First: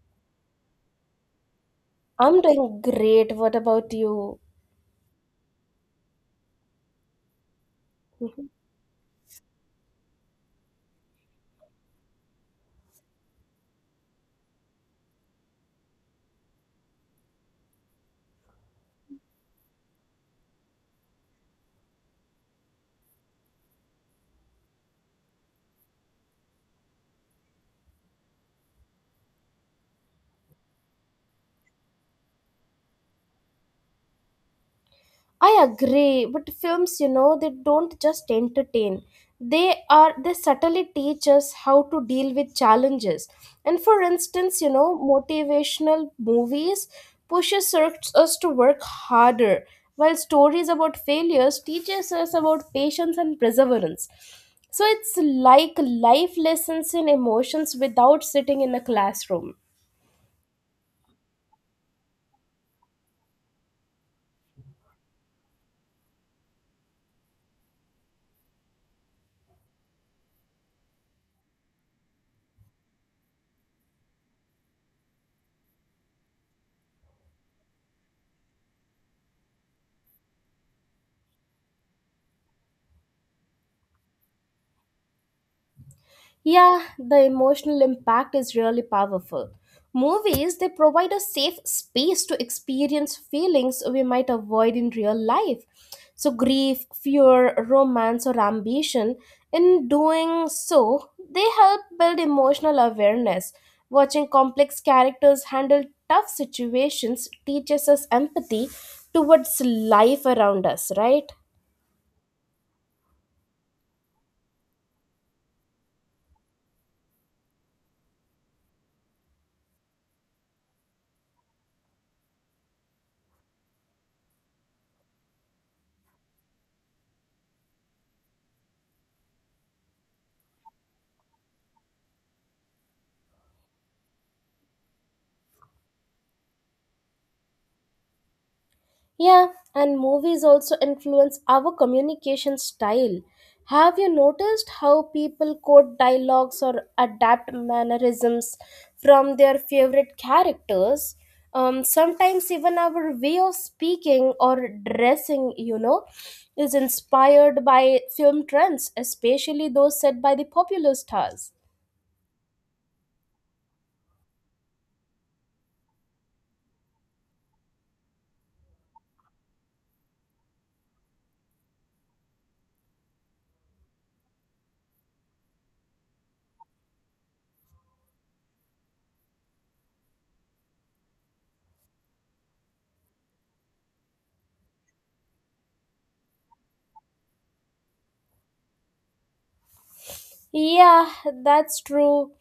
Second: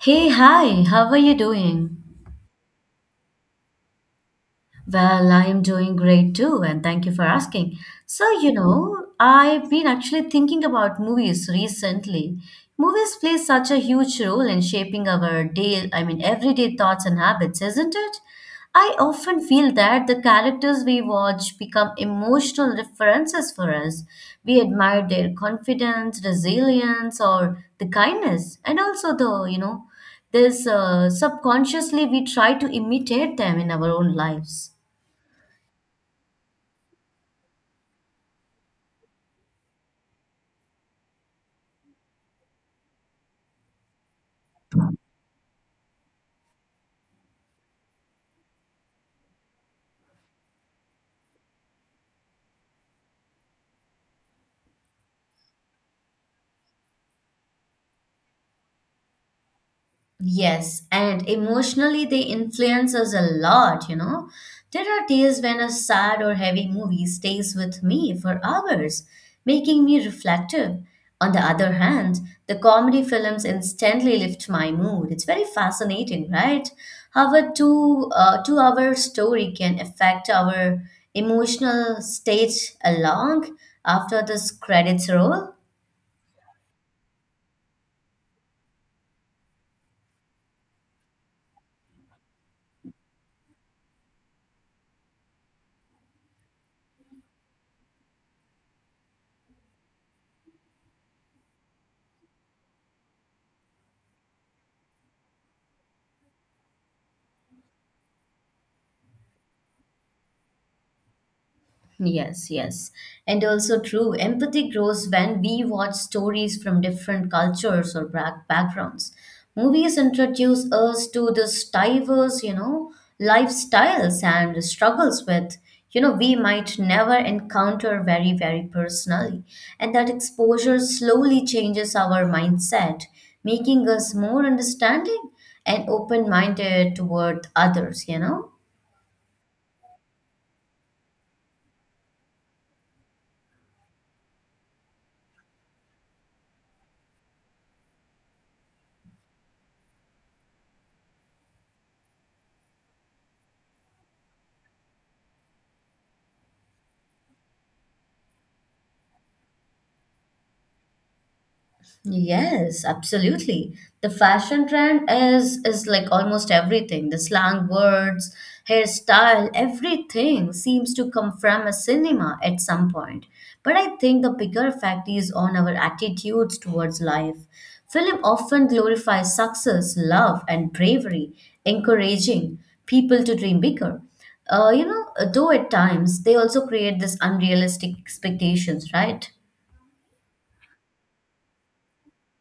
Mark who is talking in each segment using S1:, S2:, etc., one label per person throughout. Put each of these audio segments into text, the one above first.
S1: Hey, hi, how are you doing?
S2: I'm doing great. What about you?
S1: Well, I'm doing great too, and thank you for asking.
S2: Mhm.
S1: I've been actually thinking about movies recently. Movies play such a huge role in shaping our day, I mean, everyday thoughts and habits, isn't it? I often feel that the characters we watch become emotional references for us. We admire their confidence, resilience, or the kindness, and also the, you know, this subconsciously we try to imitate them in our own lives.
S2: I agree, but films, you know, they don't just entertain. They subtly teach us how to deal with challenges. And for instance, you know, motivational movies pushes us to work harder, while stories about failures teaches us about patience and perseverance. So it's like life lessons in emotions without sitting in a classroom.
S1: Yes, and emotionally they influence us a lot, you know. There are days when a sad or heavy movie stays with me for hours, making me reflective. On the other hand, the comedy films instantly lift my mood. It's very fascinating, right? How a 2 hour story can affect our emotional state along after this credits roll.
S2: Yeah, the emotional impact is really powerful. Movies, they provide a safe space to experience feelings we might avoid in real life. So, grief, fear, romance, or ambition, in doing so, they help build emotional awareness. Watching complex characters handle tough situations teaches us empathy towards life around us, right?
S1: Yes, yes. And also true, empathy grows when we watch stories from different cultures or backgrounds. Movies introduce us to this diverse, you know, lifestyles and struggles with, you know, we might never encounter very, very personally. And that exposure slowly changes our mindset, making us more understanding and open-minded toward others, you know?
S2: Yeah, and movies also influence our communication style. Have you noticed how people quote dialogues or adapt mannerisms from their favorite characters? Sometimes even our way of speaking or dressing, you know, is inspired by film trends, especially those set by the popular stars.
S1: Yes, absolutely. The fashion trend is like almost everything. The slang words, hairstyle, everything seems to come from a cinema at some point. But I think the bigger fact is on our attitudes towards life. Film often glorifies success, love, and bravery, encouraging people to dream bigger. Uh, you know, though at times they also create this unrealistic expectations, right?
S2: Yeah, that's true.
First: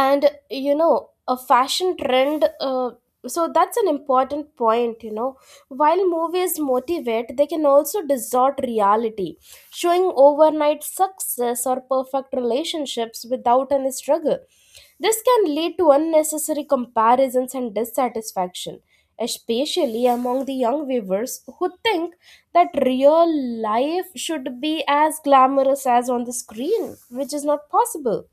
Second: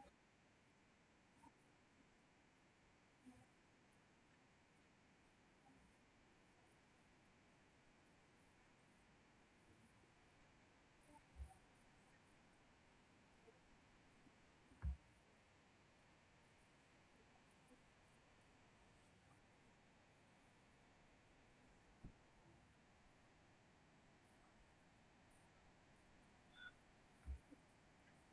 S2: And you know, a fashion trend, so that's an important point, you know. While movies motivate, they can also distort reality, showing overnight success or perfect relationships without any struggle. This can lead to unnecessary comparisons and dissatisfaction, especially among the young viewers who think that real life should be as glamorous as on the screen, which is not possible.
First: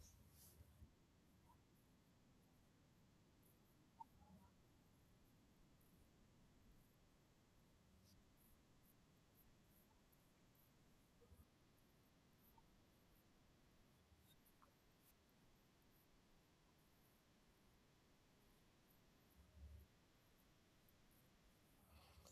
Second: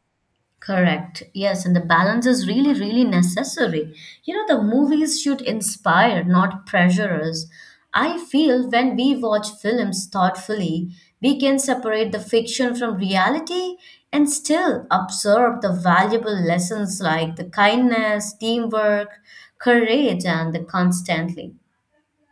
S1: Correct. Yes, and the balance is really, really necessary. You know, the movies should inspire, not pressure us. I feel when we watch films thoughtfully, we can separate the fiction from reality and still observe the valuable lessons like the kindness, teamwork, courage, and the constantly.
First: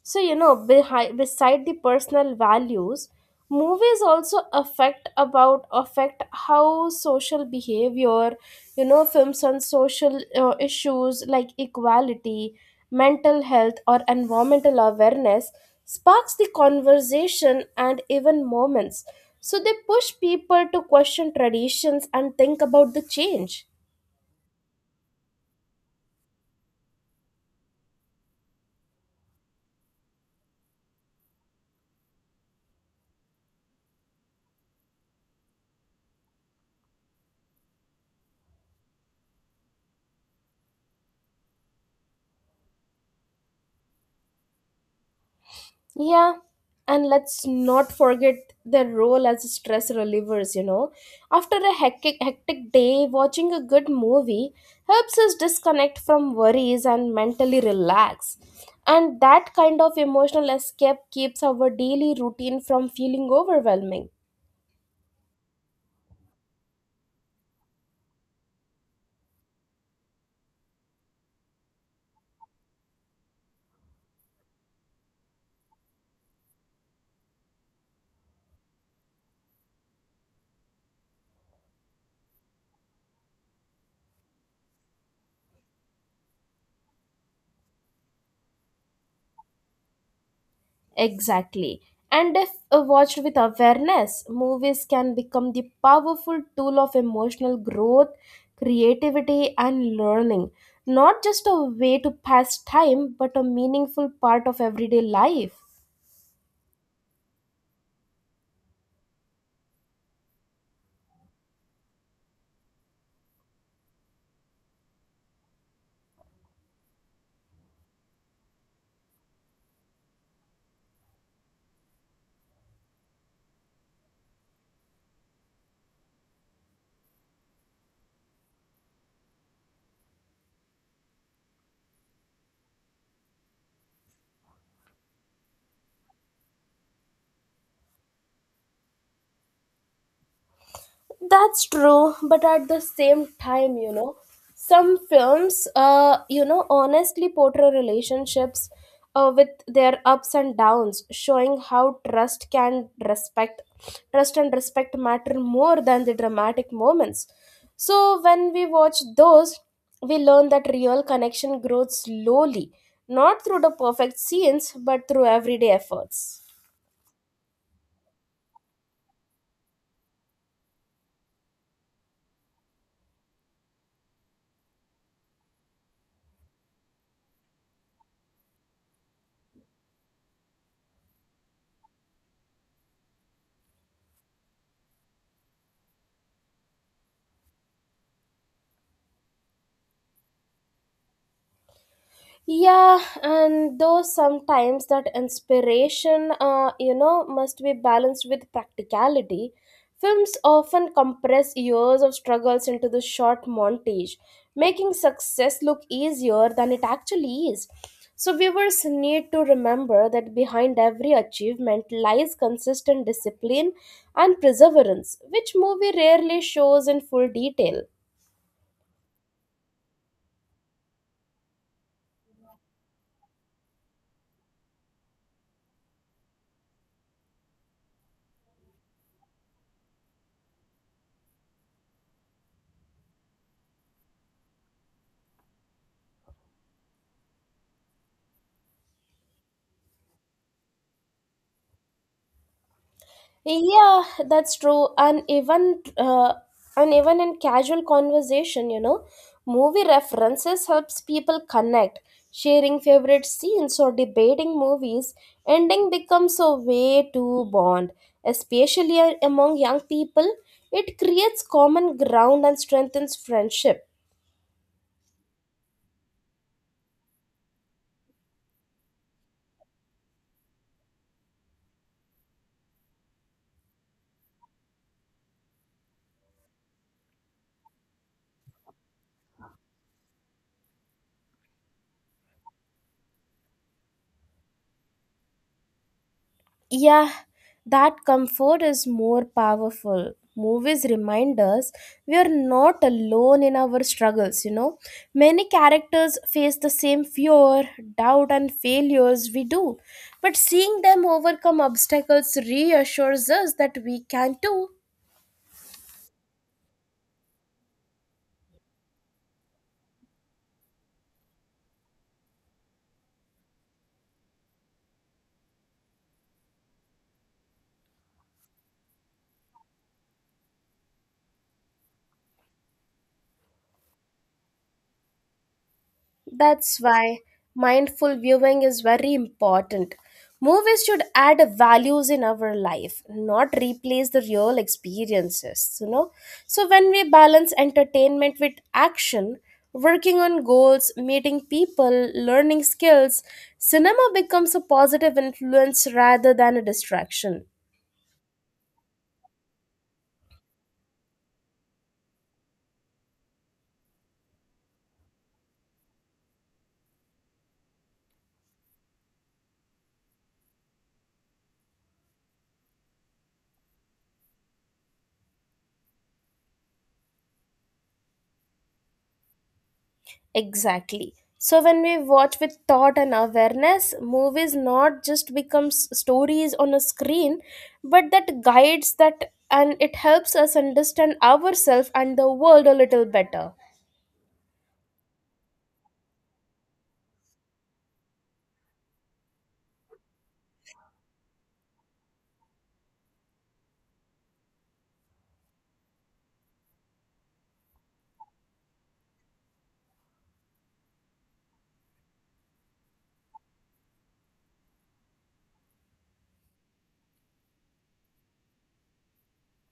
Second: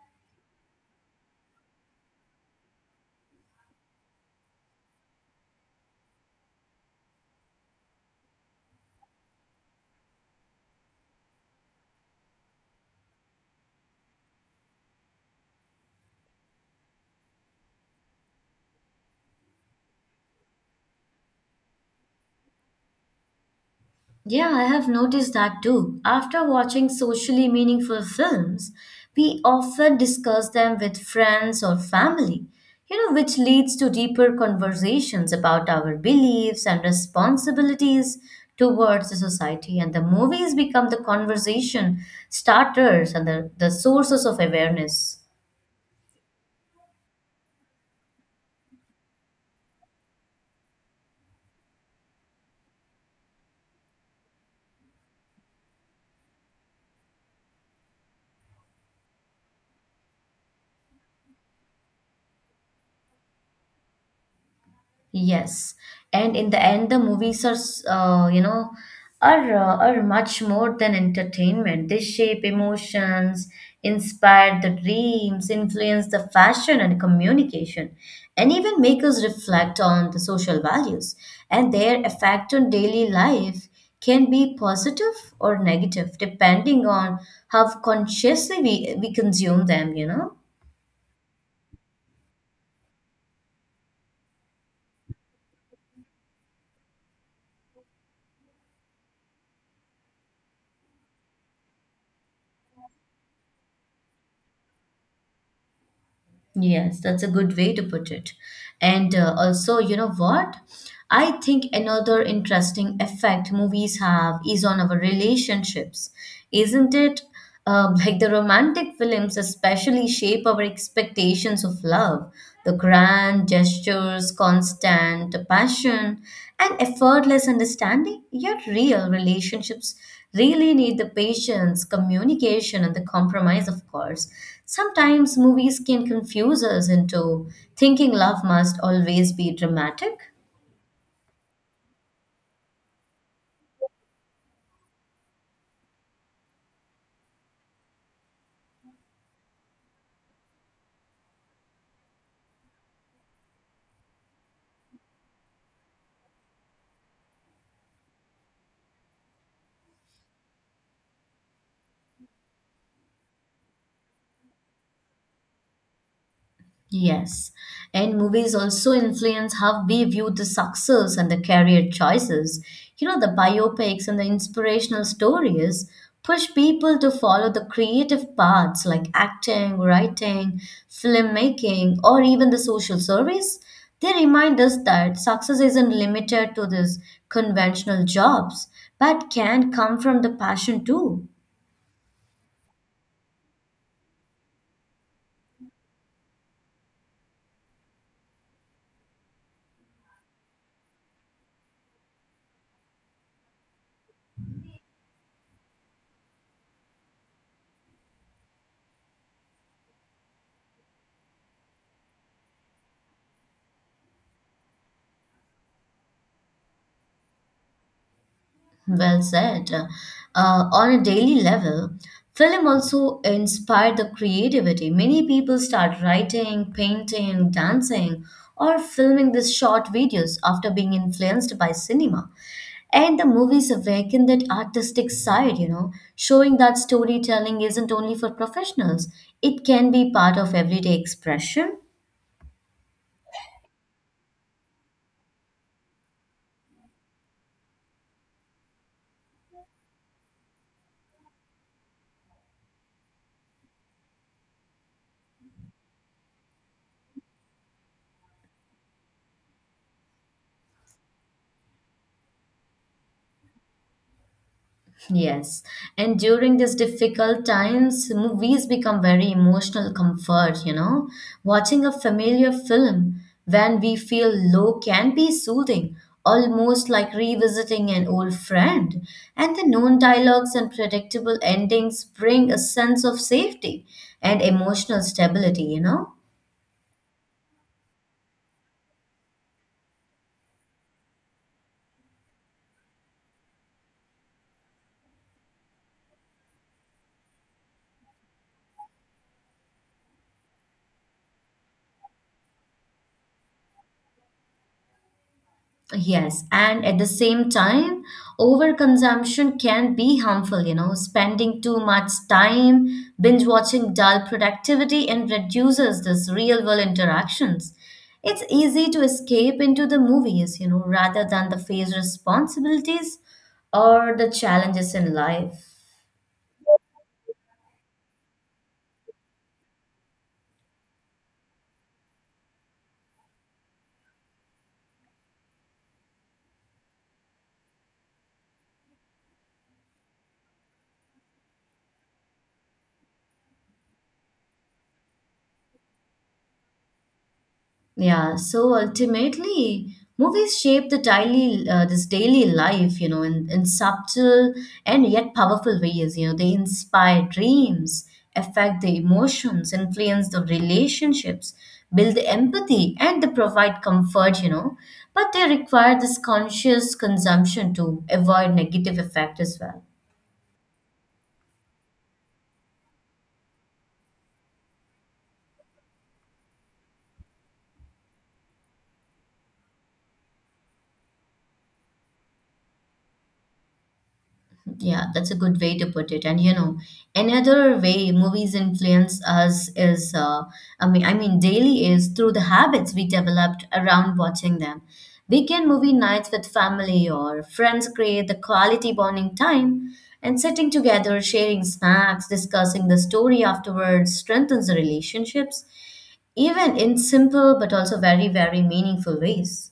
S2: So, you know, behind, beside the personal values, movies also affect how social behavior, you know, films on social issues like equality, mental health or environmental awareness sparks the conversation and even moments. So they push people to question traditions and think about the change.
S1: Yeah, I have noticed that too. After watching socially meaningful films, we often discuss them with friends or family, you know, which leads to deeper conversations about our beliefs and responsibilities towards the society. And the movies become the conversation starters and the sources of awareness.
S2: Yeah, and let's not forget their role as stress relievers, you know. After a hectic day, watching a good movie helps us disconnect from worries and mentally relax. And that kind of emotional escape keeps our daily routine from feeling overwhelming.
S1: Yes, and in the end, the movies are, s- you know, are much more than entertainment. They shape emotions, inspire the dreams, influence the fashion and communication, and even make us reflect on the social values. And their effect on daily life can be positive or negative, depending on how consciously we consume them, you know.
S2: Exactly. And if watched with awareness, movies can become the powerful tool of emotional growth, creativity, and learning. Not just a way to pass time, but a meaningful part of everyday life.
S1: Yes, that's a good way to put it. And Also, you know what? I think another interesting effect movies have is on our relationships, isn't it? Like the romantic films, especially shape our expectations of love. The grand gestures, constant passion, and effortless understanding. Yet, real relationships really need the patience, communication, and the compromise, of course. Sometimes movies can confuse us into thinking love must always be dramatic.
S2: That's true, but at the same time, you know, some films, you know, honestly portray relationships with their ups and downs, showing how trust and respect matter more than the dramatic moments. So when we watch those, we learn that real connection grows slowly, not through the perfect scenes, but through everyday efforts.
S1: Yes, and movies also influence how we view the success and the career choices. You know, the biopics and the inspirational stories push people to follow the creative paths like acting, writing, filmmaking, or even the social service. They remind us that success isn't limited to these conventional jobs, but can come from the passion too.
S2: Yeah, and though sometimes that inspiration, you know, must be balanced with practicality. Films often compress years of struggles into the short montage, making success look easier than it actually is. So viewers need to remember that behind every achievement lies consistent discipline and perseverance, which movie rarely shows in full detail.
S1: Well said. On a daily level, film also inspired the creativity. Many people start writing, painting, dancing, or filming these short videos after being influenced by cinema. And the movies awaken that artistic side, you know, showing that storytelling isn't only for professionals, it can be part of everyday expression.
S2: Yeah, that's true. And even in casual conversation, you know, movie references helps people connect. Sharing favorite scenes or debating movies, ending becomes a way to bond, especially among young people. It creates common ground and strengthens friendship.
S1: Yes, and during these difficult times, movies become very emotional comfort, you know. Watching a familiar film when we feel low can be soothing, almost like revisiting an old friend. And the known dialogues and predictable endings bring a sense of safety and emotional stability, you know.
S2: Yeah, that comfort is more powerful. Movies remind us we are not alone in our struggles, you know. Many characters face the same fear, doubt, and failures we do. But seeing them overcome obstacles reassures us that we can too.
S1: Yes, and at the same time, overconsumption can be harmful, you know, spending too much time binge watching dull productivity and reduces this real world interactions. It's easy to escape into the movies, you know, rather than the face responsibilities or the challenges in life.
S2: That's why mindful viewing is very important. Movies should add values in our life, not replace the real experiences, you know. So when we balance entertainment with action, working on goals, meeting people, learning skills, cinema becomes a positive influence rather than a distraction.
S1: Yeah, so ultimately, movies shape this daily life, you know, in subtle and yet powerful ways. You know, they inspire dreams, affect the emotions, influence the relationships, build the empathy, and they provide comfort, you know. But they require this conscious consumption to avoid negative effect as well.
S2: Exactly. So when we watch with thought and awareness, movies not just becomes stories on a screen, but that guides that and it helps us understand ourselves and the world a little better.
S1: Yeah, that's a good way to put it. And you know, another way movies influence us is, I mean, daily is through the habits we developed around watching them. Weekend movie nights with family or friends create the quality bonding time, and sitting together, sharing snacks, discussing the story afterwards strengthens the relationships, even in simple but also very, very meaningful ways.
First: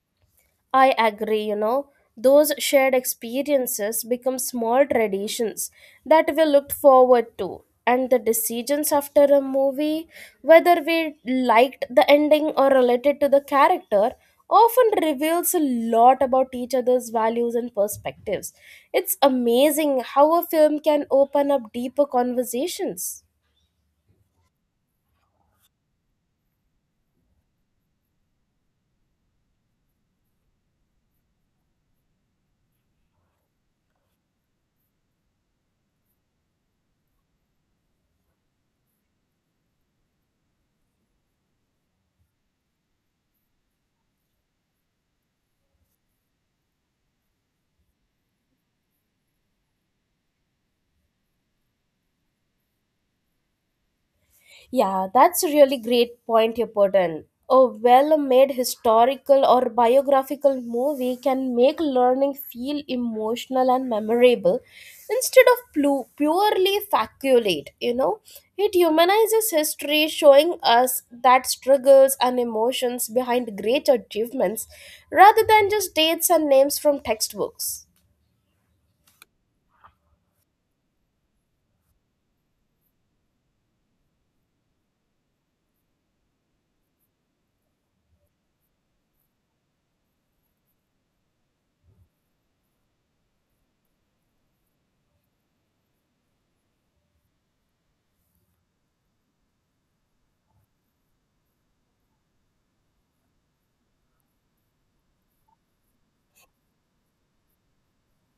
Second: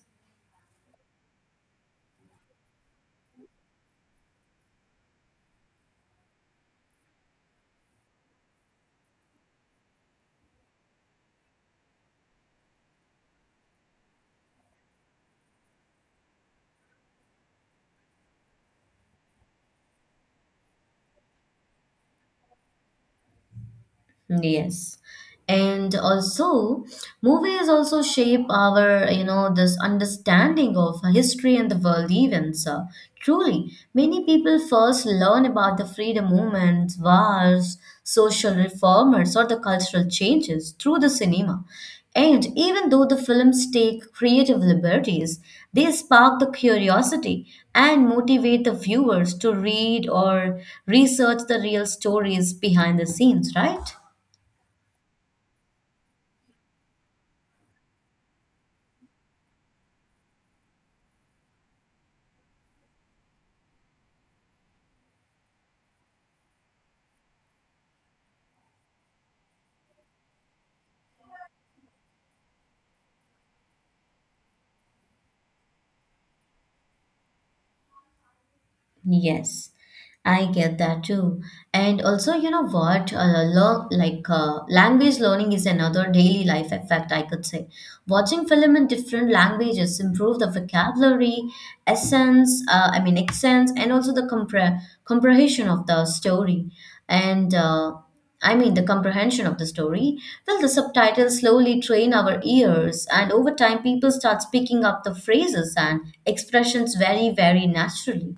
S2: I agree, you know, those shared experiences become small traditions that we looked forward to. And the decisions after a movie, whether we liked the ending or related to the character, often reveals a lot about each other's values and perspectives. It's amazing how a film can open up deeper conversations.
S1: Yes. And also, movies also shape our, you know, this understanding of history and the world events. Truly, many people first learn about the freedom movements, wars, social reformers, or the cultural changes through the cinema. And even though the films take creative liberties, they spark the curiosity and motivate the viewers to read or research the real stories behind the scenes, right?
S2: Yeah, that's a really great point you put in. A well made historical or biographical movie can make learning feel emotional and memorable instead of purely faculate, you know. It humanizes history, showing us that struggles and emotions behind great achievements rather than just dates and names from textbooks.
S1: Yes, I get that too. And also, you know what? Learn, like Language learning is another daily life effect, I could say. Watching film in different languages improve the vocabulary, accents, and also the comprehension of the story. And I mean, the comprehension of the story. Well, the subtitles slowly train our ears, and over time, people start speaking up the phrases and expressions very, very naturally.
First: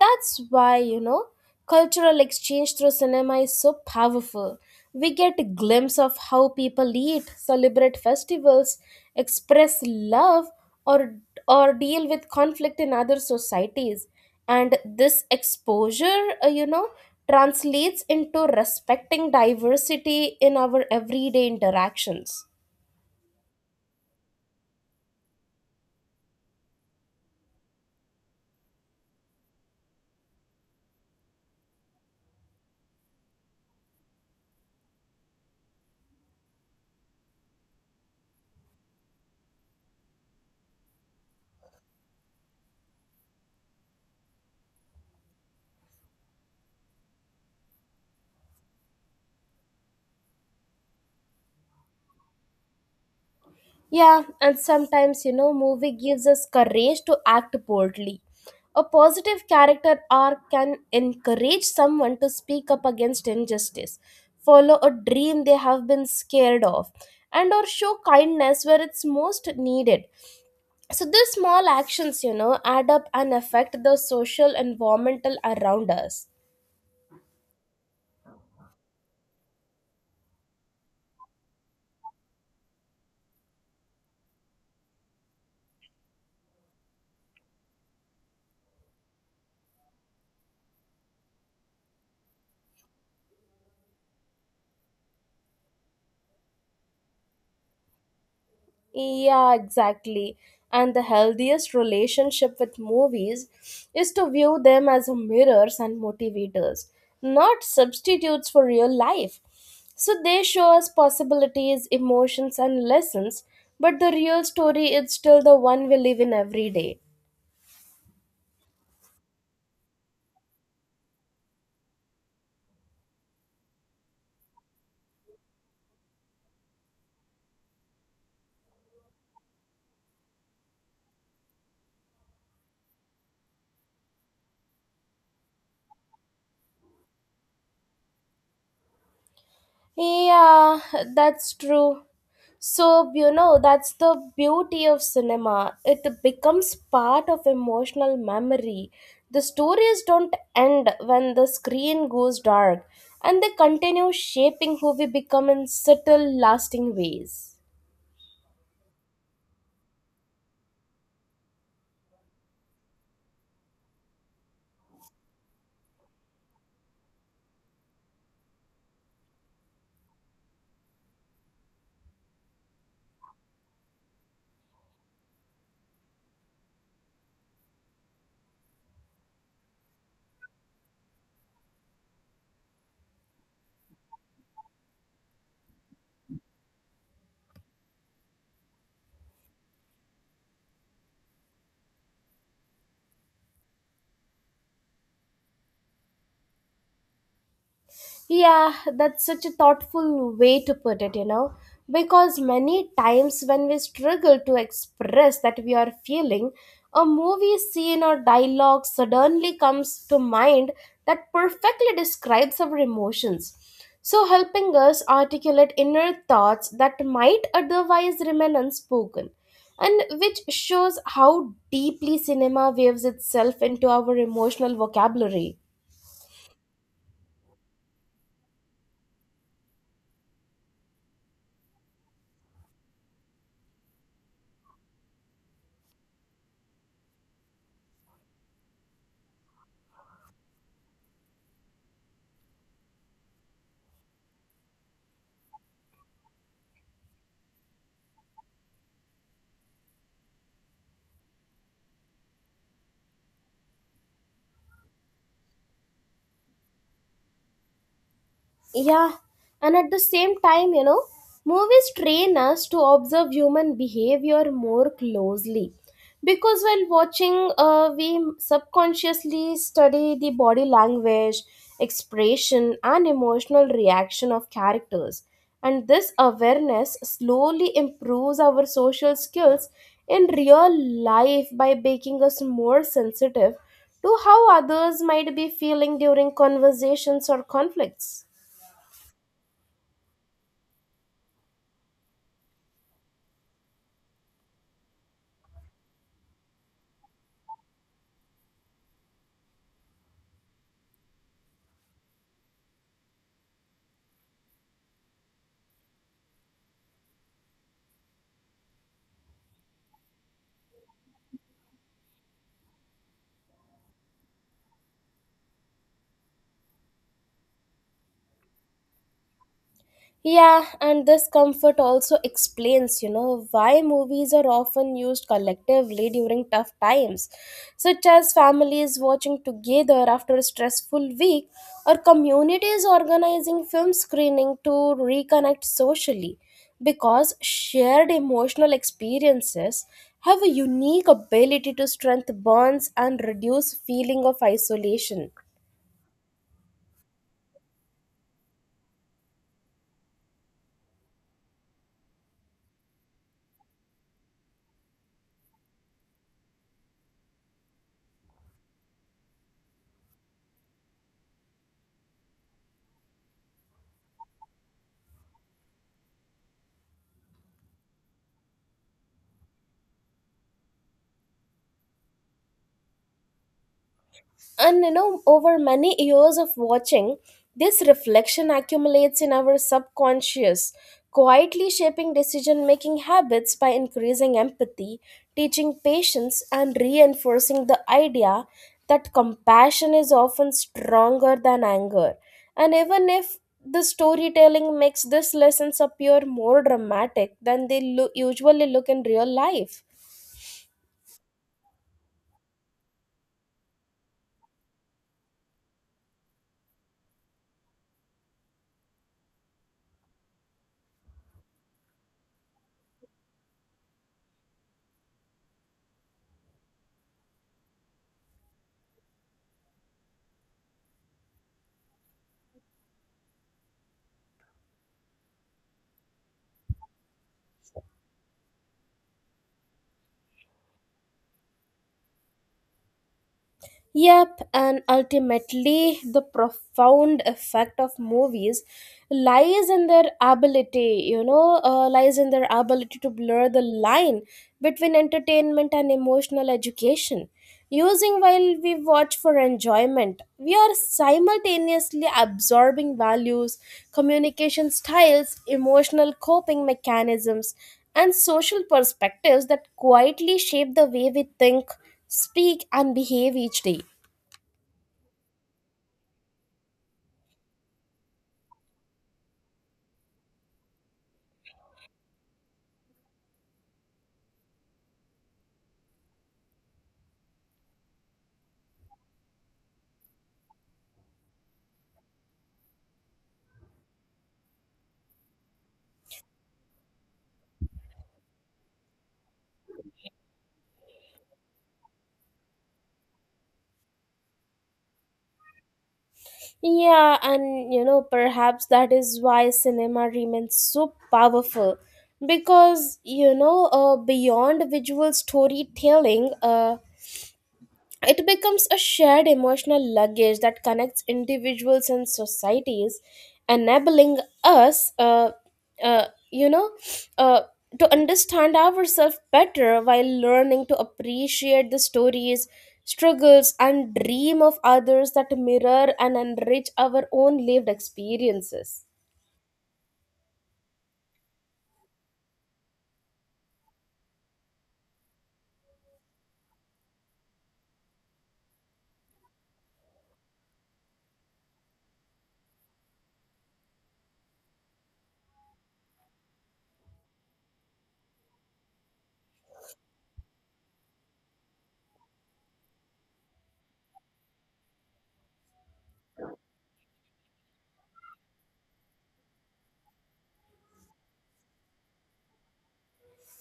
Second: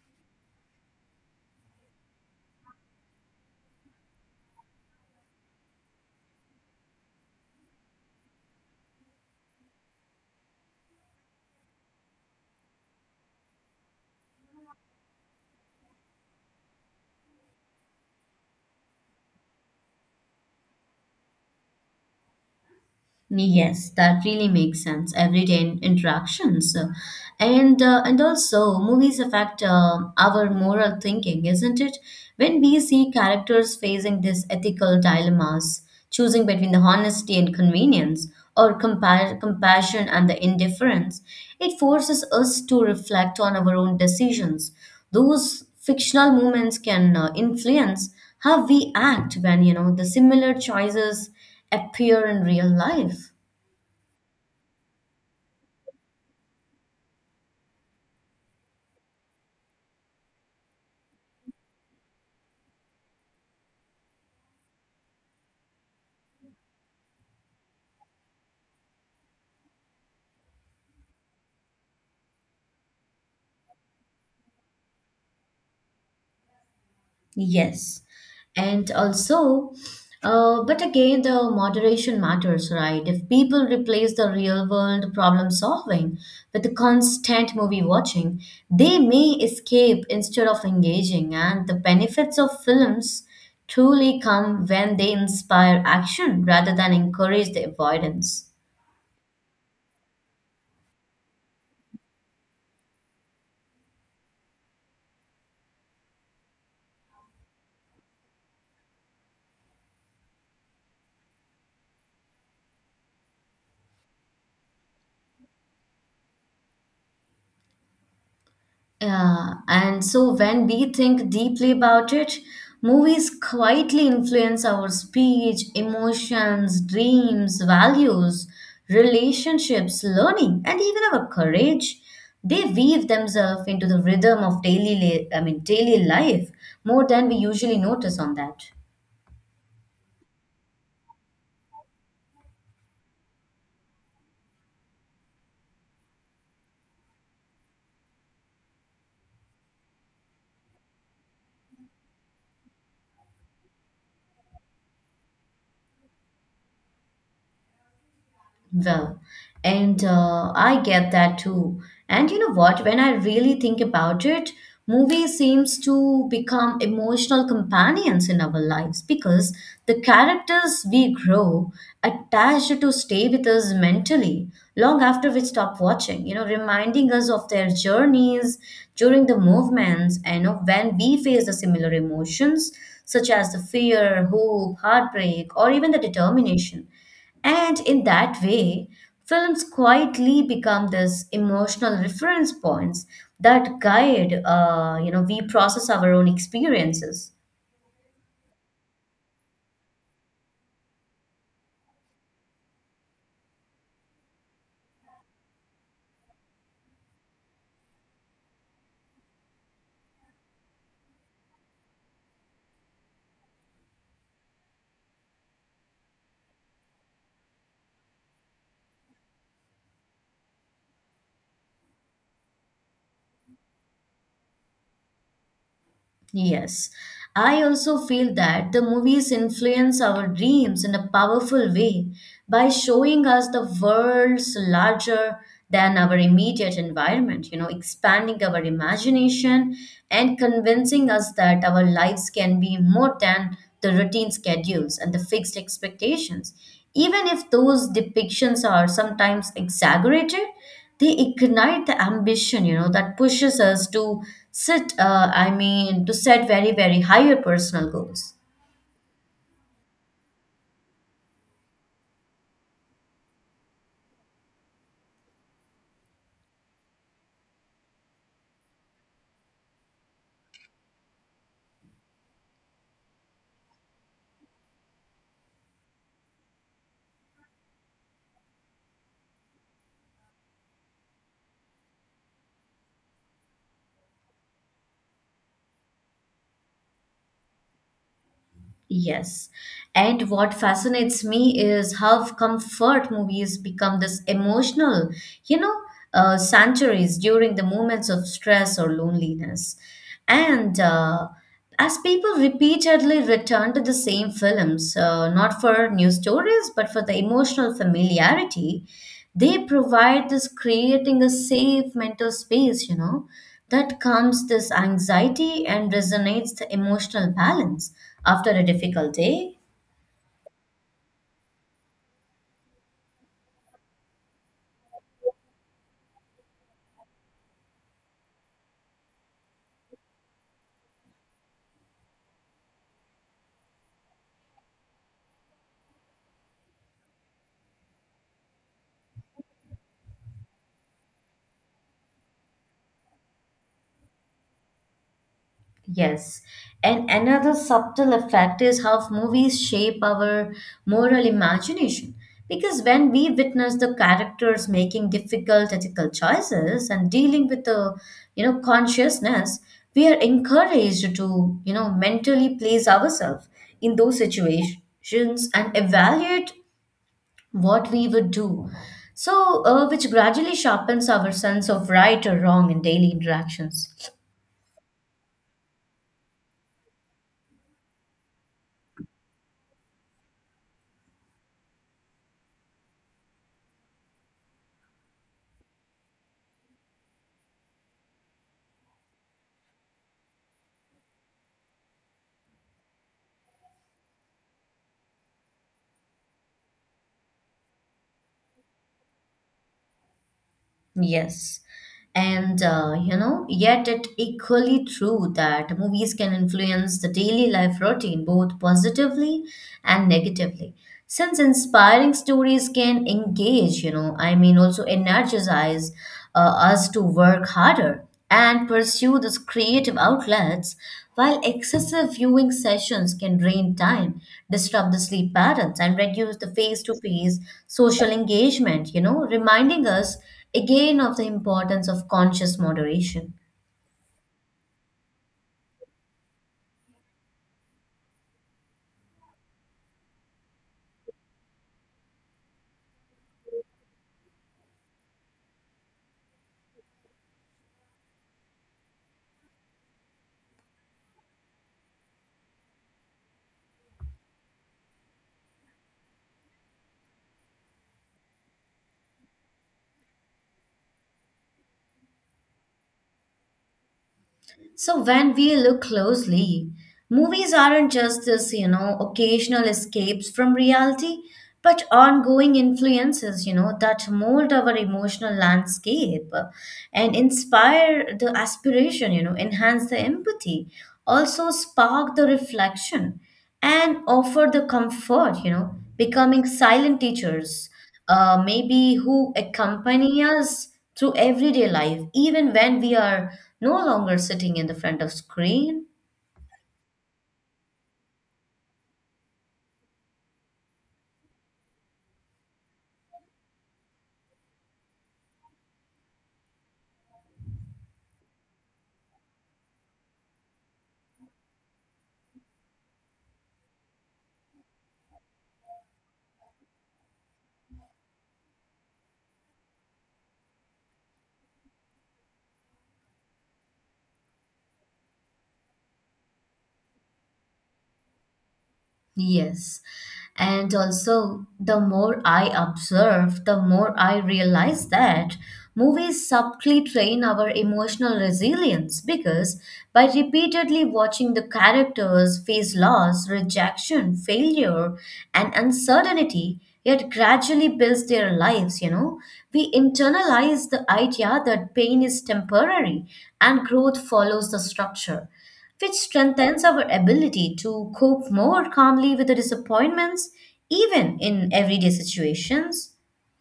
S2: That's why, you know, cultural exchange through cinema is so powerful. We get a glimpse of how people eat, celebrate festivals, express love, or, or deal with conflict in other societies. And this exposure, you know, translates into respecting diversity in our everyday interactions.
S1: Yes, that really makes sense. Everyday interactions. And and also movies affect our moral thinking, isn't it? When we see characters facing these ethical dilemmas, choosing between the honesty and convenience, or compassion and the indifference, it forces us to reflect on our own decisions. Those fictional moments can influence how we act when you know the similar choices appear in real life.
S2: Yeah, and sometimes, you know, movie gives us courage to act boldly. A positive character arc can encourage someone to speak up against injustice, follow a dream they have been scared of, and or show kindness where it's most needed. So these small actions, you know, add up and affect the social environmental around us.
S1: Yes. And also, but again, the moderation matters, right? If people replace the real world problem solving with the constant movie watching, they may escape instead of engaging. And the benefits of films truly come when they inspire action rather than encourage the avoidance.
S2: Yeah, exactly. And the healthiest relationship with movies is to view them as mirrors and motivators, not substitutes for real life. So they show us possibilities, emotions, and lessons, but the real story is still the one we live in every day.
S1: Yeah, and so when we think deeply about it, movies quietly influence our speech, emotions, dreams, values, relationships, learning, and even our courage. They weave themselves into the rhythm of daily, la- I mean, daily life more than we usually notice on that.
S2: Yeah, that's true. So, you know, that's the beauty of cinema. It becomes part of emotional memory. The stories don't end when the screen goes dark, and they continue shaping who we become in subtle, lasting ways.
S1: Well, and I get that too. And you know what? When I really think about it, movies seems to become emotional companions in our lives because the characters we grow attached to stay with us mentally long after we stop watching, you know, reminding us of their journeys during the movements and of when we face the similar emotions such as the fear, hope, heartbreak, or even the determination. And in that way, films quietly become this emotional reference points that guide, we process our own experiences.
S2: Yeah, that's such a thoughtful way to put it, you know, because many times when we struggle to express that we are feeling, a movie scene or dialogue suddenly comes to mind that perfectly describes our emotions. So, helping us articulate inner thoughts that might otherwise remain unspoken, and which shows how deeply cinema weaves itself into our emotional vocabulary.
S1: Yes, I also feel that the movies influence our dreams in a powerful way by showing us the worlds larger than our immediate environment, you know, expanding our imagination and convincing us that our lives can be more than the routine schedules and the fixed expectations. Even if those depictions are sometimes exaggerated, they ignite the ambition you know that pushes us to sit I mean to set very, very higher personal goals.
S2: Yeah, and at the same time, you know, movies train us to observe human behavior more closely. Because while watching, we subconsciously study the body language, expression, and emotional reaction of characters. And this awareness slowly improves our social skills in real life by making us more sensitive to how others might be feeling during conversations or conflicts.
S1: Yes. And what fascinates me is how comfort movies become this emotional, you know, sanctuaries during the moments of stress or loneliness. And As people repeatedly return to the same films, not for new stories, but for the emotional familiarity, they provide this creating a safe mental space, you know, that calms this anxiety and resonates the emotional balance after a difficult day.
S2: Yeah, and this comfort also explains, you know, why movies are often used collectively during tough times, such as families watching together after a stressful week or communities organizing film screening to reconnect socially, because shared emotional experiences have a unique ability to strengthen bonds and reduce feeling of isolation.
S1: Yes. And another subtle effect is how movies shape our moral imagination. Because when we witness the characters making difficult ethical choices and dealing with the, you know, consciousness, we are encouraged to, you know, mentally place ourselves in those situations and evaluate what we would do. So, which gradually sharpens our sense of right or wrong in daily interactions.
S2: And you know, over many years of watching, this reflection accumulates in our subconscious, quietly shaping decision making habits by increasing empathy, teaching patience, and reinforcing the idea that compassion is often stronger than anger. And even if the storytelling makes these lessons appear more dramatic than they usually look in real life.
S1: Yes. And You know, yet it equally true that movies can influence the daily life routine both positively and negatively. Since inspiring stories can engage, you know, I mean, also energize us to work harder and pursue these creative outlets, while excessive viewing sessions can drain time, disrupt the sleep patterns, and reduce the face to face social engagement, you know, reminding us again of the importance of conscious moderation.
S2: Yep, and ultimately, the profound effect of movies lies in their ability, you know, lies in their ability to blur the line between entertainment and emotional education. Using while we watch for enjoyment, we are simultaneously absorbing values, communication styles, emotional coping mechanisms, and social perspectives that quietly shape the way we think speak and behave each day.
S1: So when we look closely, movies aren't just this, occasional escapes from reality, but ongoing influences, that mold our emotional landscape and inspire the aspiration, enhance the empathy, also spark the reflection and offer the comfort, becoming silent teachers, maybe who accompany us through everyday life, even when we are no longer sitting in the front of screen.
S2: Yeah, and you know, perhaps that is why cinema remains so powerful because you know, beyond visual storytelling, it becomes a shared emotional luggage that connects individuals and societies, enabling us, uh, you know, uh, to understand ourselves better while learning to appreciate the stories, struggles, and dream of others that mirror and enrich our own lived experiences.
S1: Yes. And also, the more I observe, the more I realize that movies subtly train our emotional resilience because by repeatedly watching the characters face loss, rejection, failure, and uncertainty, yet gradually builds their lives, we internalize the idea that pain is temporary and growth follows the structure which strengthens our ability to cope more calmly with the disappointments, even in everyday situations.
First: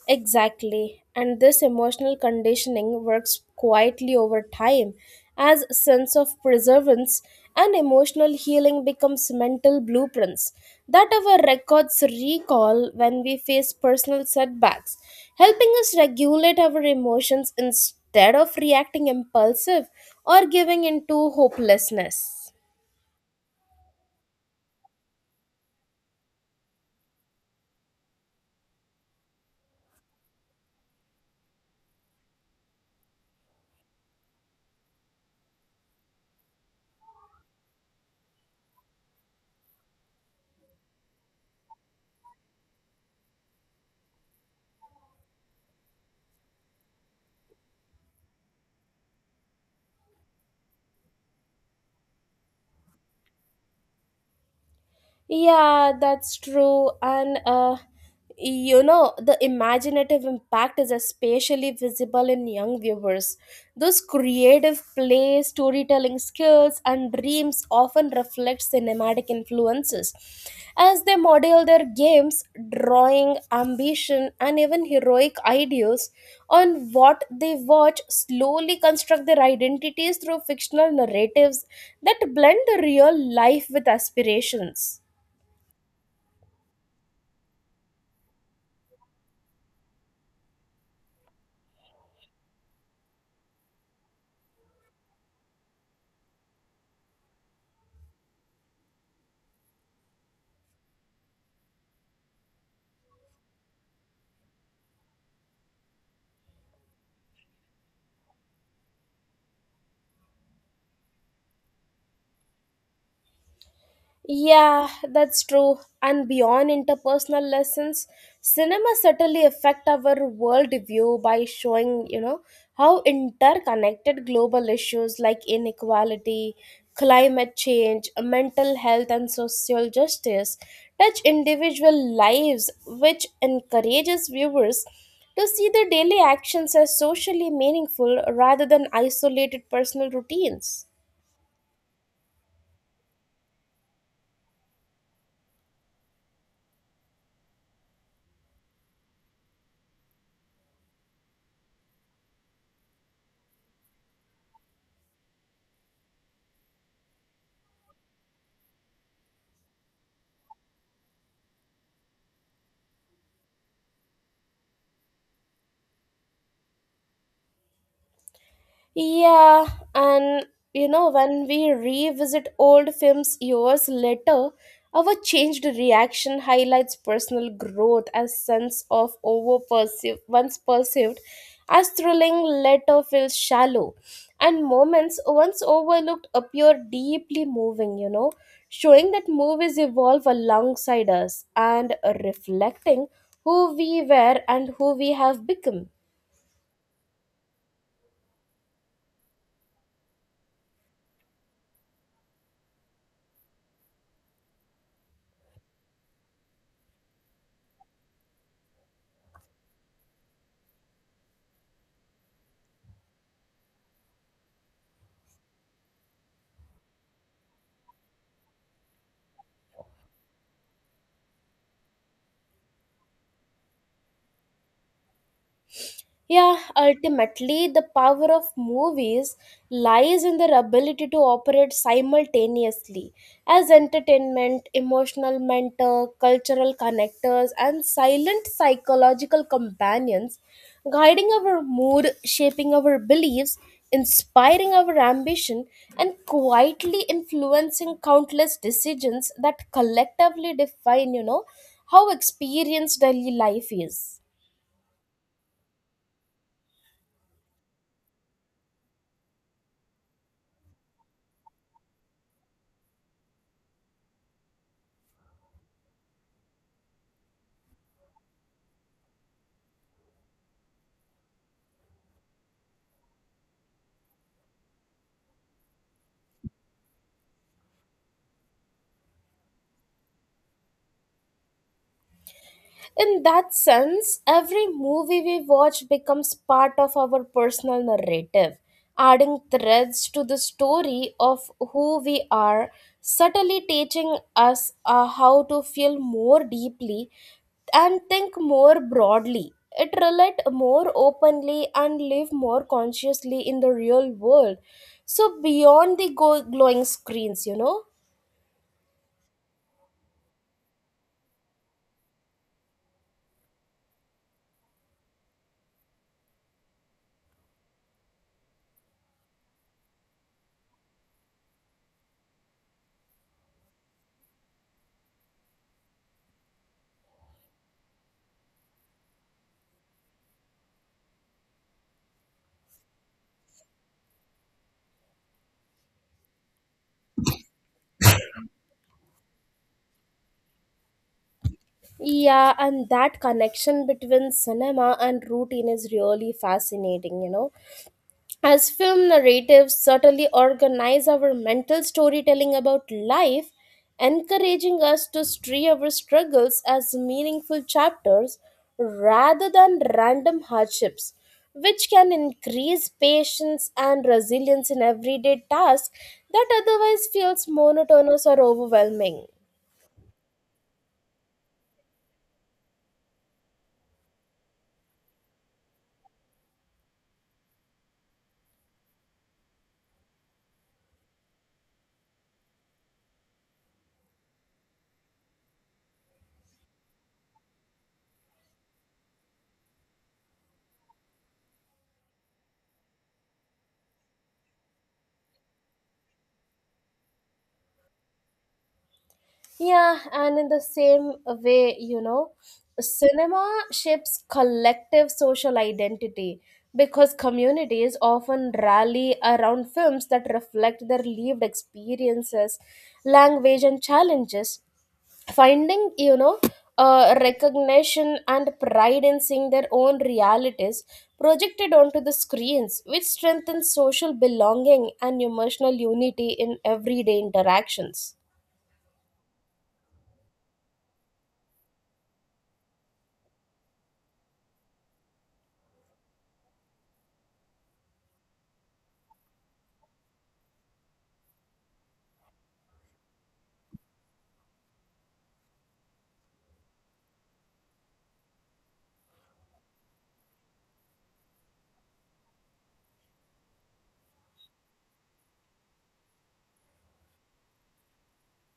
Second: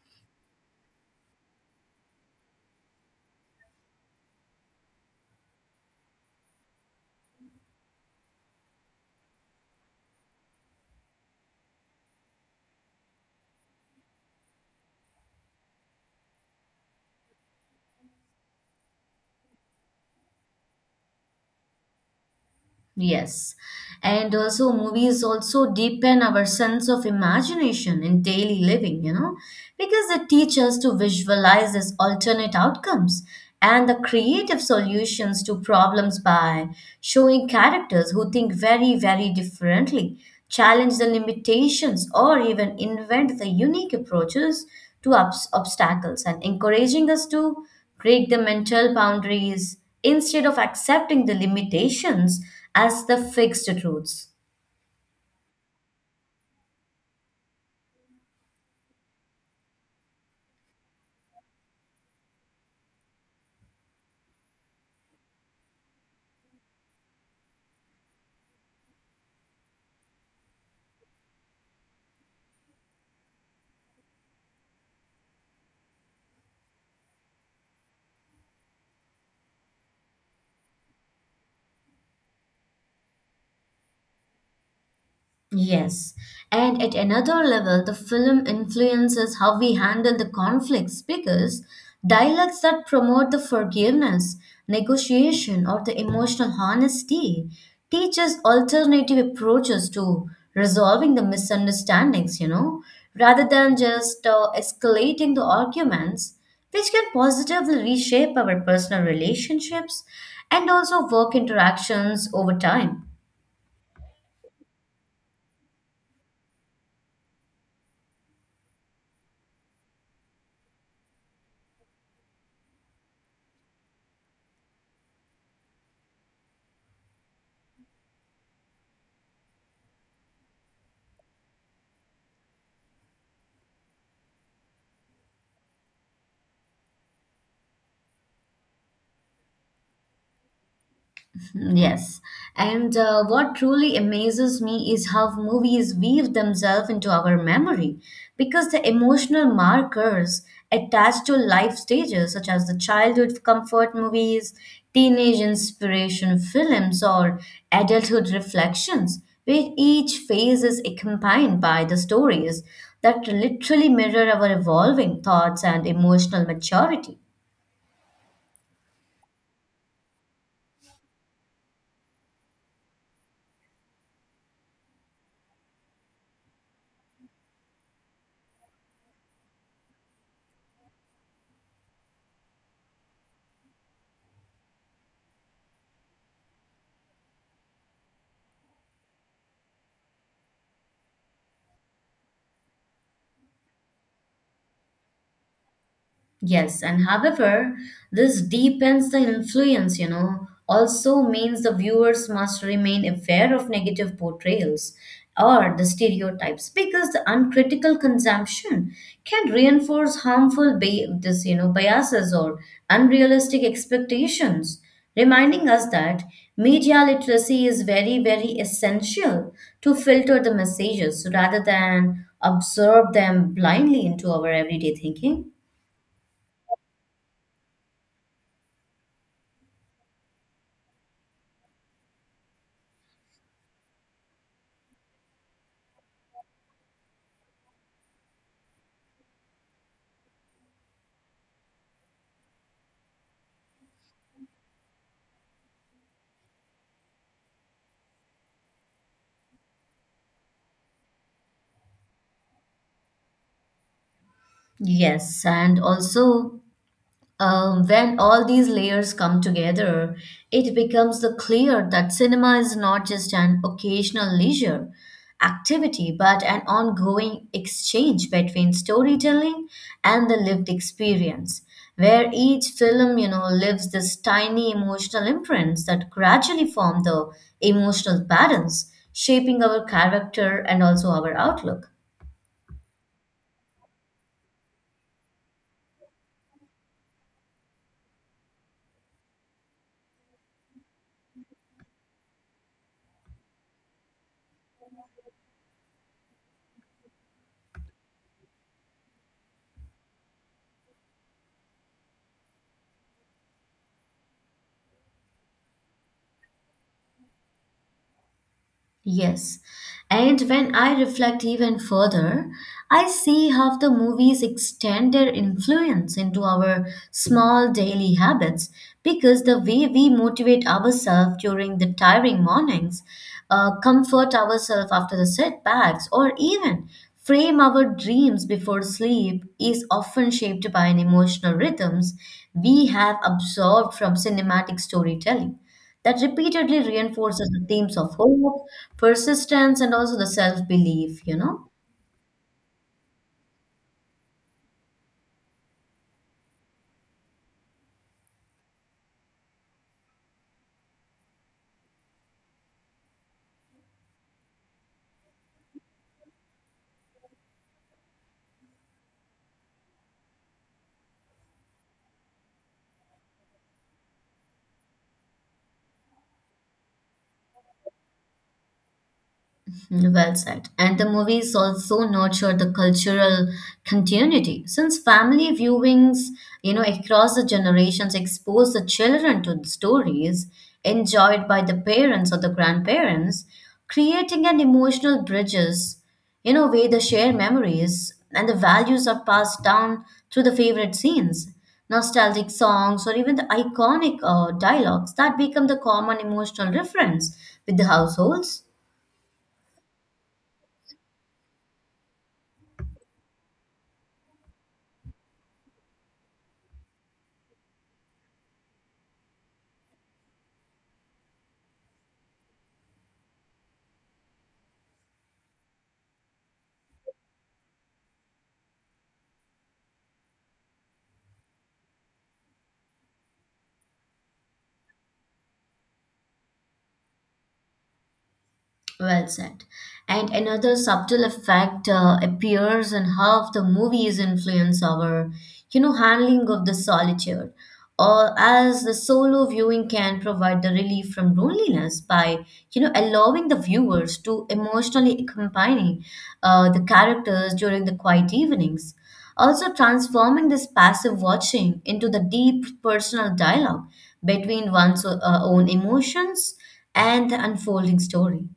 S2: Exactly. And this emotional conditioning works quietly over time as a sense of perseverance and emotional healing becomes mental blueprints that our records recall when we face personal setbacks, helping us regulate our emotions instead of reacting impulsive or giving into hopelessness.
S1: Yes. And also, movies also deepen our sense of imagination in daily living, because they teach us to visualize these alternate outcomes and the creative solutions to problems by showing characters who think very, very differently, challenge the limitations, or even invent the unique approaches to obstacles and encouraging us to break the mental boundaries instead of accepting the limitations as the fixed truths.
S2: Yeah, that's true. And you know, the imaginative impact is especially visible in young viewers. Those creative play, storytelling skills, and dreams often reflect cinematic influences as they model their games, drawing, ambition, and even heroic ideals on what they watch, slowly construct their identities through fictional narratives that blend real life with aspirations.
S1: Yes, and at another level, the film influences how we handle the conflicts because dialogues that promote the forgiveness, negotiation, or the emotional honesty teaches alternative approaches to resolving the misunderstandings, rather than just escalating the arguments, which can positively reshape our personal relationships and also work interactions over time.
S2: Yeah, that's true. And beyond interpersonal lessons, cinema certainly affect our world view by showing, you know, how interconnected global issues like inequality, climate change, mental health and social justice touch individual lives, which encourages viewers to see their daily actions as socially meaningful rather than isolated personal routines.
S1: Yes. And what truly amazes me is how movies weave themselves into our memory because the emotional markers attached to life stages, such as the childhood comfort movies, teenage inspiration films, or adulthood reflections, where each phase is accompanied by the stories that literally mirror our evolving thoughts and emotional maturity.
S2: Yeah, and you know, when we revisit old films years later, our changed reaction highlights personal growth as sense of over perceived once perceived as thrilling later feels shallow, and moments once overlooked appear deeply moving, you know, showing that movies evolve alongside us and reflecting who we were and who we have become.
S1: Yes, and however, this deepens the influence, also means the viewers must remain aware of negative portrayals or the stereotypes because the uncritical consumption can reinforce harmful biases or unrealistic expectations, reminding us that media literacy is very, very essential to filter the messages rather than absorb them blindly into our everyday thinking.
S2: Yeah, ultimately, the power of movies lies in their ability to operate simultaneously as entertainment, emotional mentor, cultural connectors, and silent psychological companions, guiding our mood, shaping our beliefs, inspiring our ambition, and quietly influencing countless decisions that collectively define, you know, how experienced daily life is.
S1: Yes, and also when all these layers come together, it becomes the clear that cinema is not just an occasional leisure activity, but an ongoing exchange between storytelling and the lived experience, where each film, leaves this tiny emotional imprints that gradually form the emotional patterns, shaping our character and also our outlook.
S2: In that sense, every movie we watch becomes part of our personal narrative, adding threads to the story of who we are, subtly teaching us how to feel more deeply and think more broadly. It relate more openly and live more consciously in the real world. So beyond the glowing screens, you know.
S1: Yes. And when I reflect even further, I see how the movies extend their influence into our small daily habits because the way we motivate ourselves during the tiring mornings, comfort ourselves after the setbacks, or even frame our dreams before sleep is often shaped by an emotional rhythms we have absorbed from cinematic storytelling that repeatedly reinforces the themes of hope, persistence, and also the self belief.
S2: Yeah, and that connection between cinema and routine is really fascinating, you know. As film narratives certainly organize our mental storytelling about life, encouraging us to see our struggles as meaningful chapters rather than random hardships, which can increase patience and resilience in everyday tasks that otherwise feels monotonous or overwhelming.
S1: Well said. And the movies also nurture the cultural continuity since family viewings, across the generations expose the children to the stories enjoyed by the parents or the grandparents, creating an emotional bridges, where the shared memories and the values are passed down through the favorite scenes, nostalgic songs, or even the iconic dialogues that become the common emotional reference with the households.
S2: Yeah, and in the same way, you know, cinema shapes collective social identity because communities often rally around films that reflect their lived experiences, language, and challenges. Finding, you know, recognition and pride in seeing their own realities projected onto the screens, which strengthens social belonging and emotional unity in everyday interactions.
S1: Well said. And another subtle effect appears in how the movies influence our handling of the solitude, or as the solo viewing can provide the relief from loneliness by allowing the viewers to emotionally accompany the characters during the quiet evenings. Also, transforming this passive watching into the deep personal dialogue between one's own emotions and the unfolding story.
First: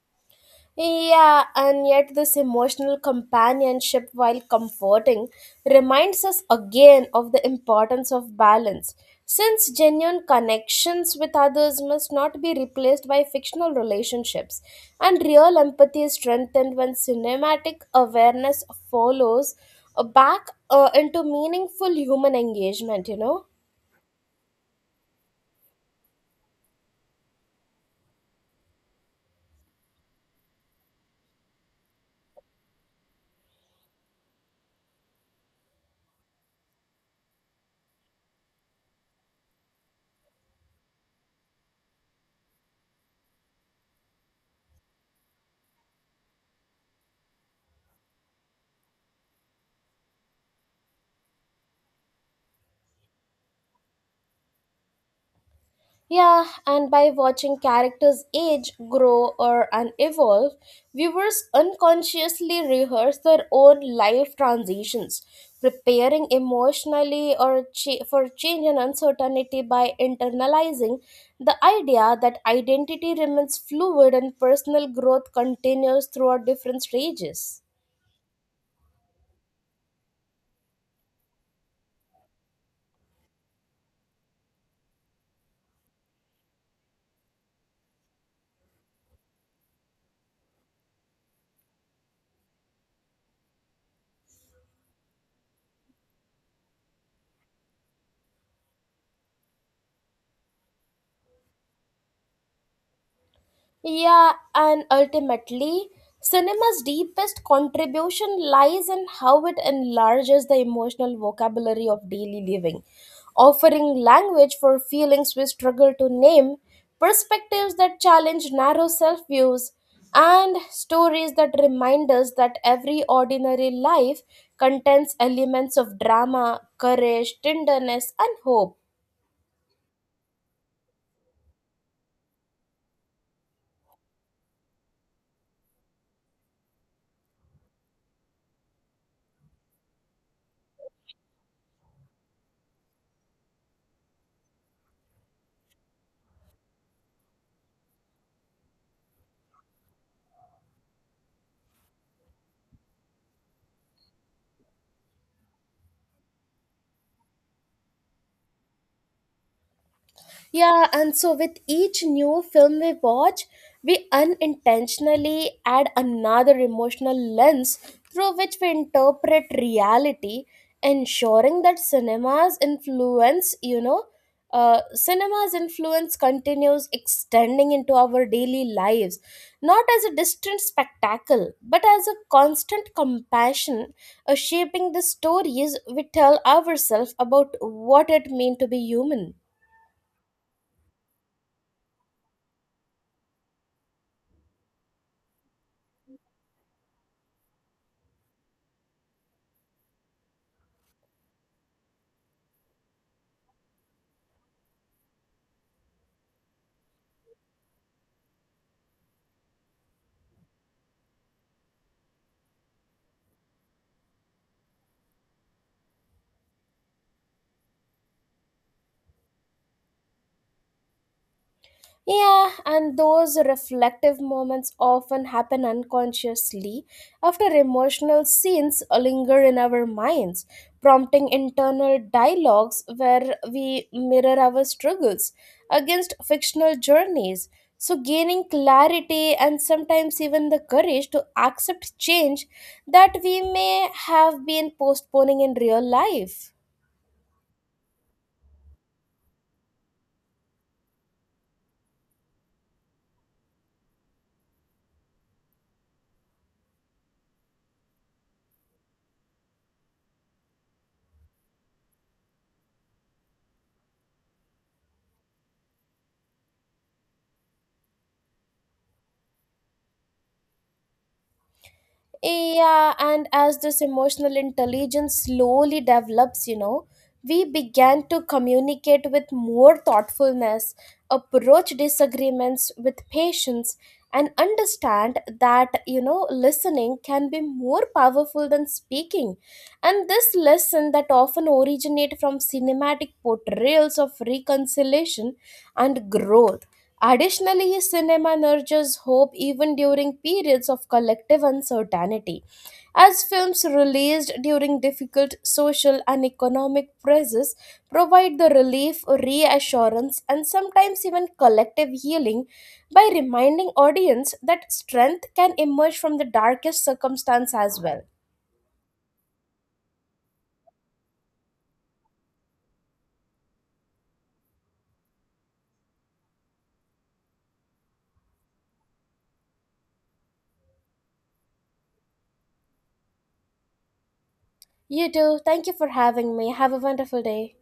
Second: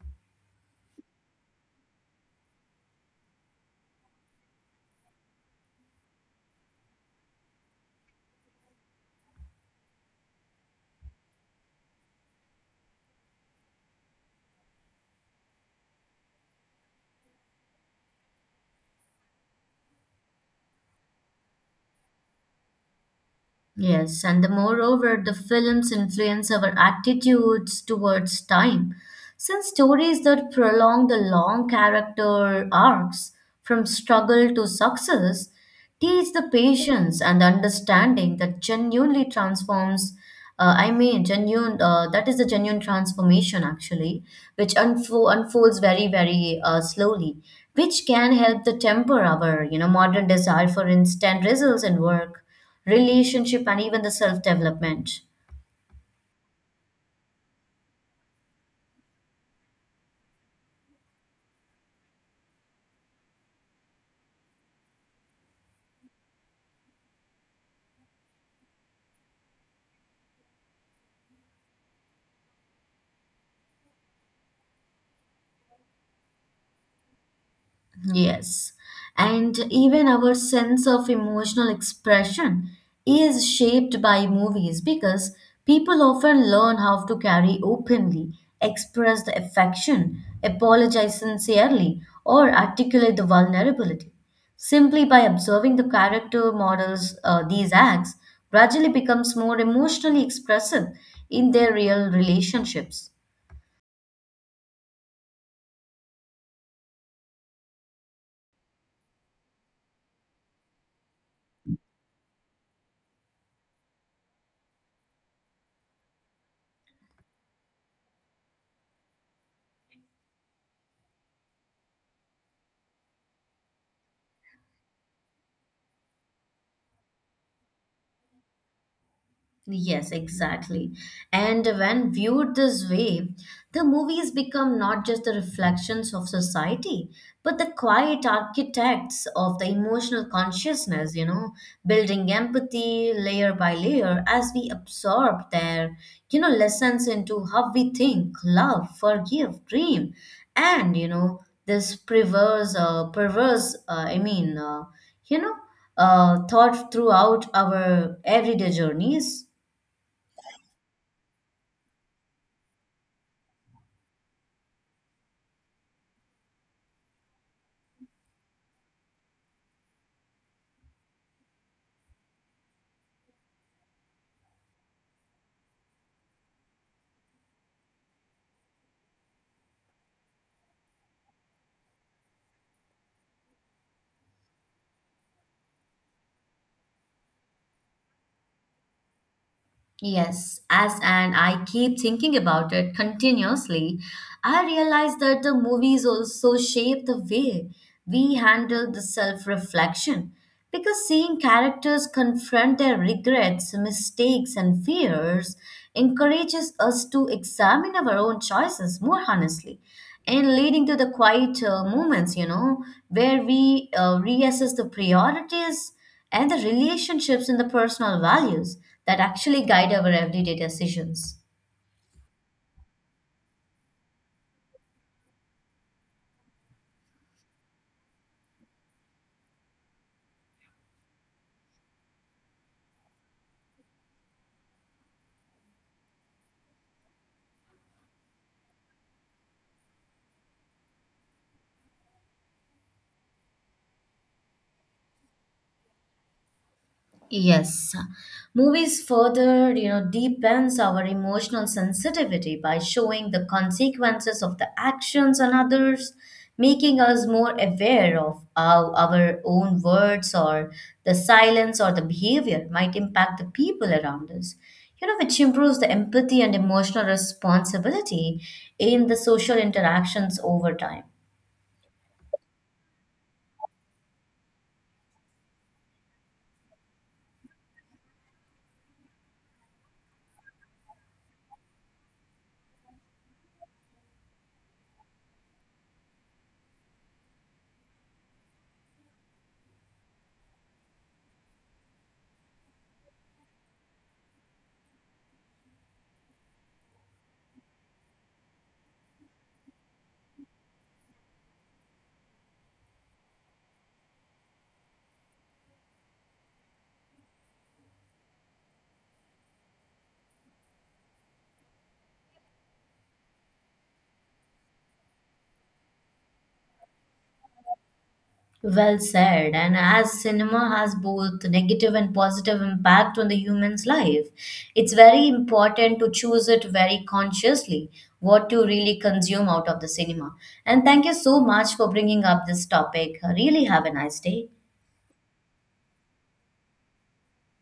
S2: Yeah, and yet this emotional companionship, while comforting, reminds us again of the importance of balance, since genuine connections with others must not be replaced by fictional relationships, and real empathy is strengthened when cinematic awareness follows back into meaningful human engagement, you know.
S1: Yes, and the moreover, the films influence our attitudes towards time. Since stories that prolong the long character arcs from struggle to success teach the patience and understanding that genuinely transforms, I mean, genuine, that is the genuine transformation actually, which unfolds very, very slowly, which can help to temper our modern desire for instant results in work relationship and even the self development.
S2: Yeah, and by watching characters age, grow, or and evolve, viewers unconsciously rehearse their own life transitions, preparing emotionally or for change and uncertainty by internalizing the idea that identity remains fluid and personal growth continues throughout different stages.
S1: Yes, and even our sense of emotional expression is shaped by movies because people often learn how to carry openly express the affection apologize sincerely or articulate the vulnerability simply by observing the character models these acts gradually becomes more emotionally expressive in their real relationships.
S2: Yeah, and ultimately, cinema's deepest contribution lies in how it enlarges the emotional vocabulary of daily living, offering language for feelings we struggle to name, perspectives that challenge narrow self views, and stories that remind us that every ordinary life contains elements of drama, courage, tenderness, and hope.
S1: Yes, exactly. And when viewed this way, the movies become not just the reflections of society, but the quiet architects of the emotional consciousness, building empathy layer by layer as we absorb their lessons into how we think, love, forgive, dream, and, you know, this perverse, perverse, I mean, you know, thought throughout our everyday journeys.
S2: Yeah, and so with each new film we watch, we unintentionally add another emotional lens through which we interpret reality, ensuring that cinema's influence continues extending into our daily lives, not as a distant spectacle, but as a constant compassion, shaping the stories we tell ourselves about what it means to be human.
S1: Yes, as and I keep thinking about it continuously, I realize that the movies also shape the way we handle the self-reflection. Because seeing characters confront their regrets, mistakes, and fears encourages us to examine our own choices more honestly and leading to the quiet moments, where we reassess the priorities and the relationships and the personal values that actually guide our everyday decisions.
S2: Yeah, and those reflective moments often happen unconsciously after emotional scenes linger in our minds, prompting internal dialogues where we mirror our struggles against fictional journeys. So, gaining clarity and sometimes even the courage to accept change that we may have been postponing in real life.
S1: Yes. Movies further, deepens our emotional sensitivity by showing the consequences of the actions on others, making us more aware of how our own words or the silence or the behavior might impact the people around us. Which improves the empathy and emotional responsibility in the social interactions over time.
S2: Yeah, and as this emotional intelligence slowly develops, you know, we began to communicate with more thoughtfulness, approach disagreements with patience, and understand that, you know, listening can be more powerful than speaking. And this lesson that often originate from cinematic portrayals of reconciliation and growth. Additionally, cinema nurtures hope even during periods of collective uncertainty. As films released during difficult social and economic pressures provide the relief, reassurance, and sometimes even collective healing by reminding audience that strength can emerge from the darkest circumstance as well.
S1: Well said. And as cinema has both negative and positive impact on the human's life, it's very important to choose it very consciously what to really consume out of the cinema. And thank you so much for bringing up this topic. Really have a nice day.
S2: You too. Thank you for having me. Have a wonderful day.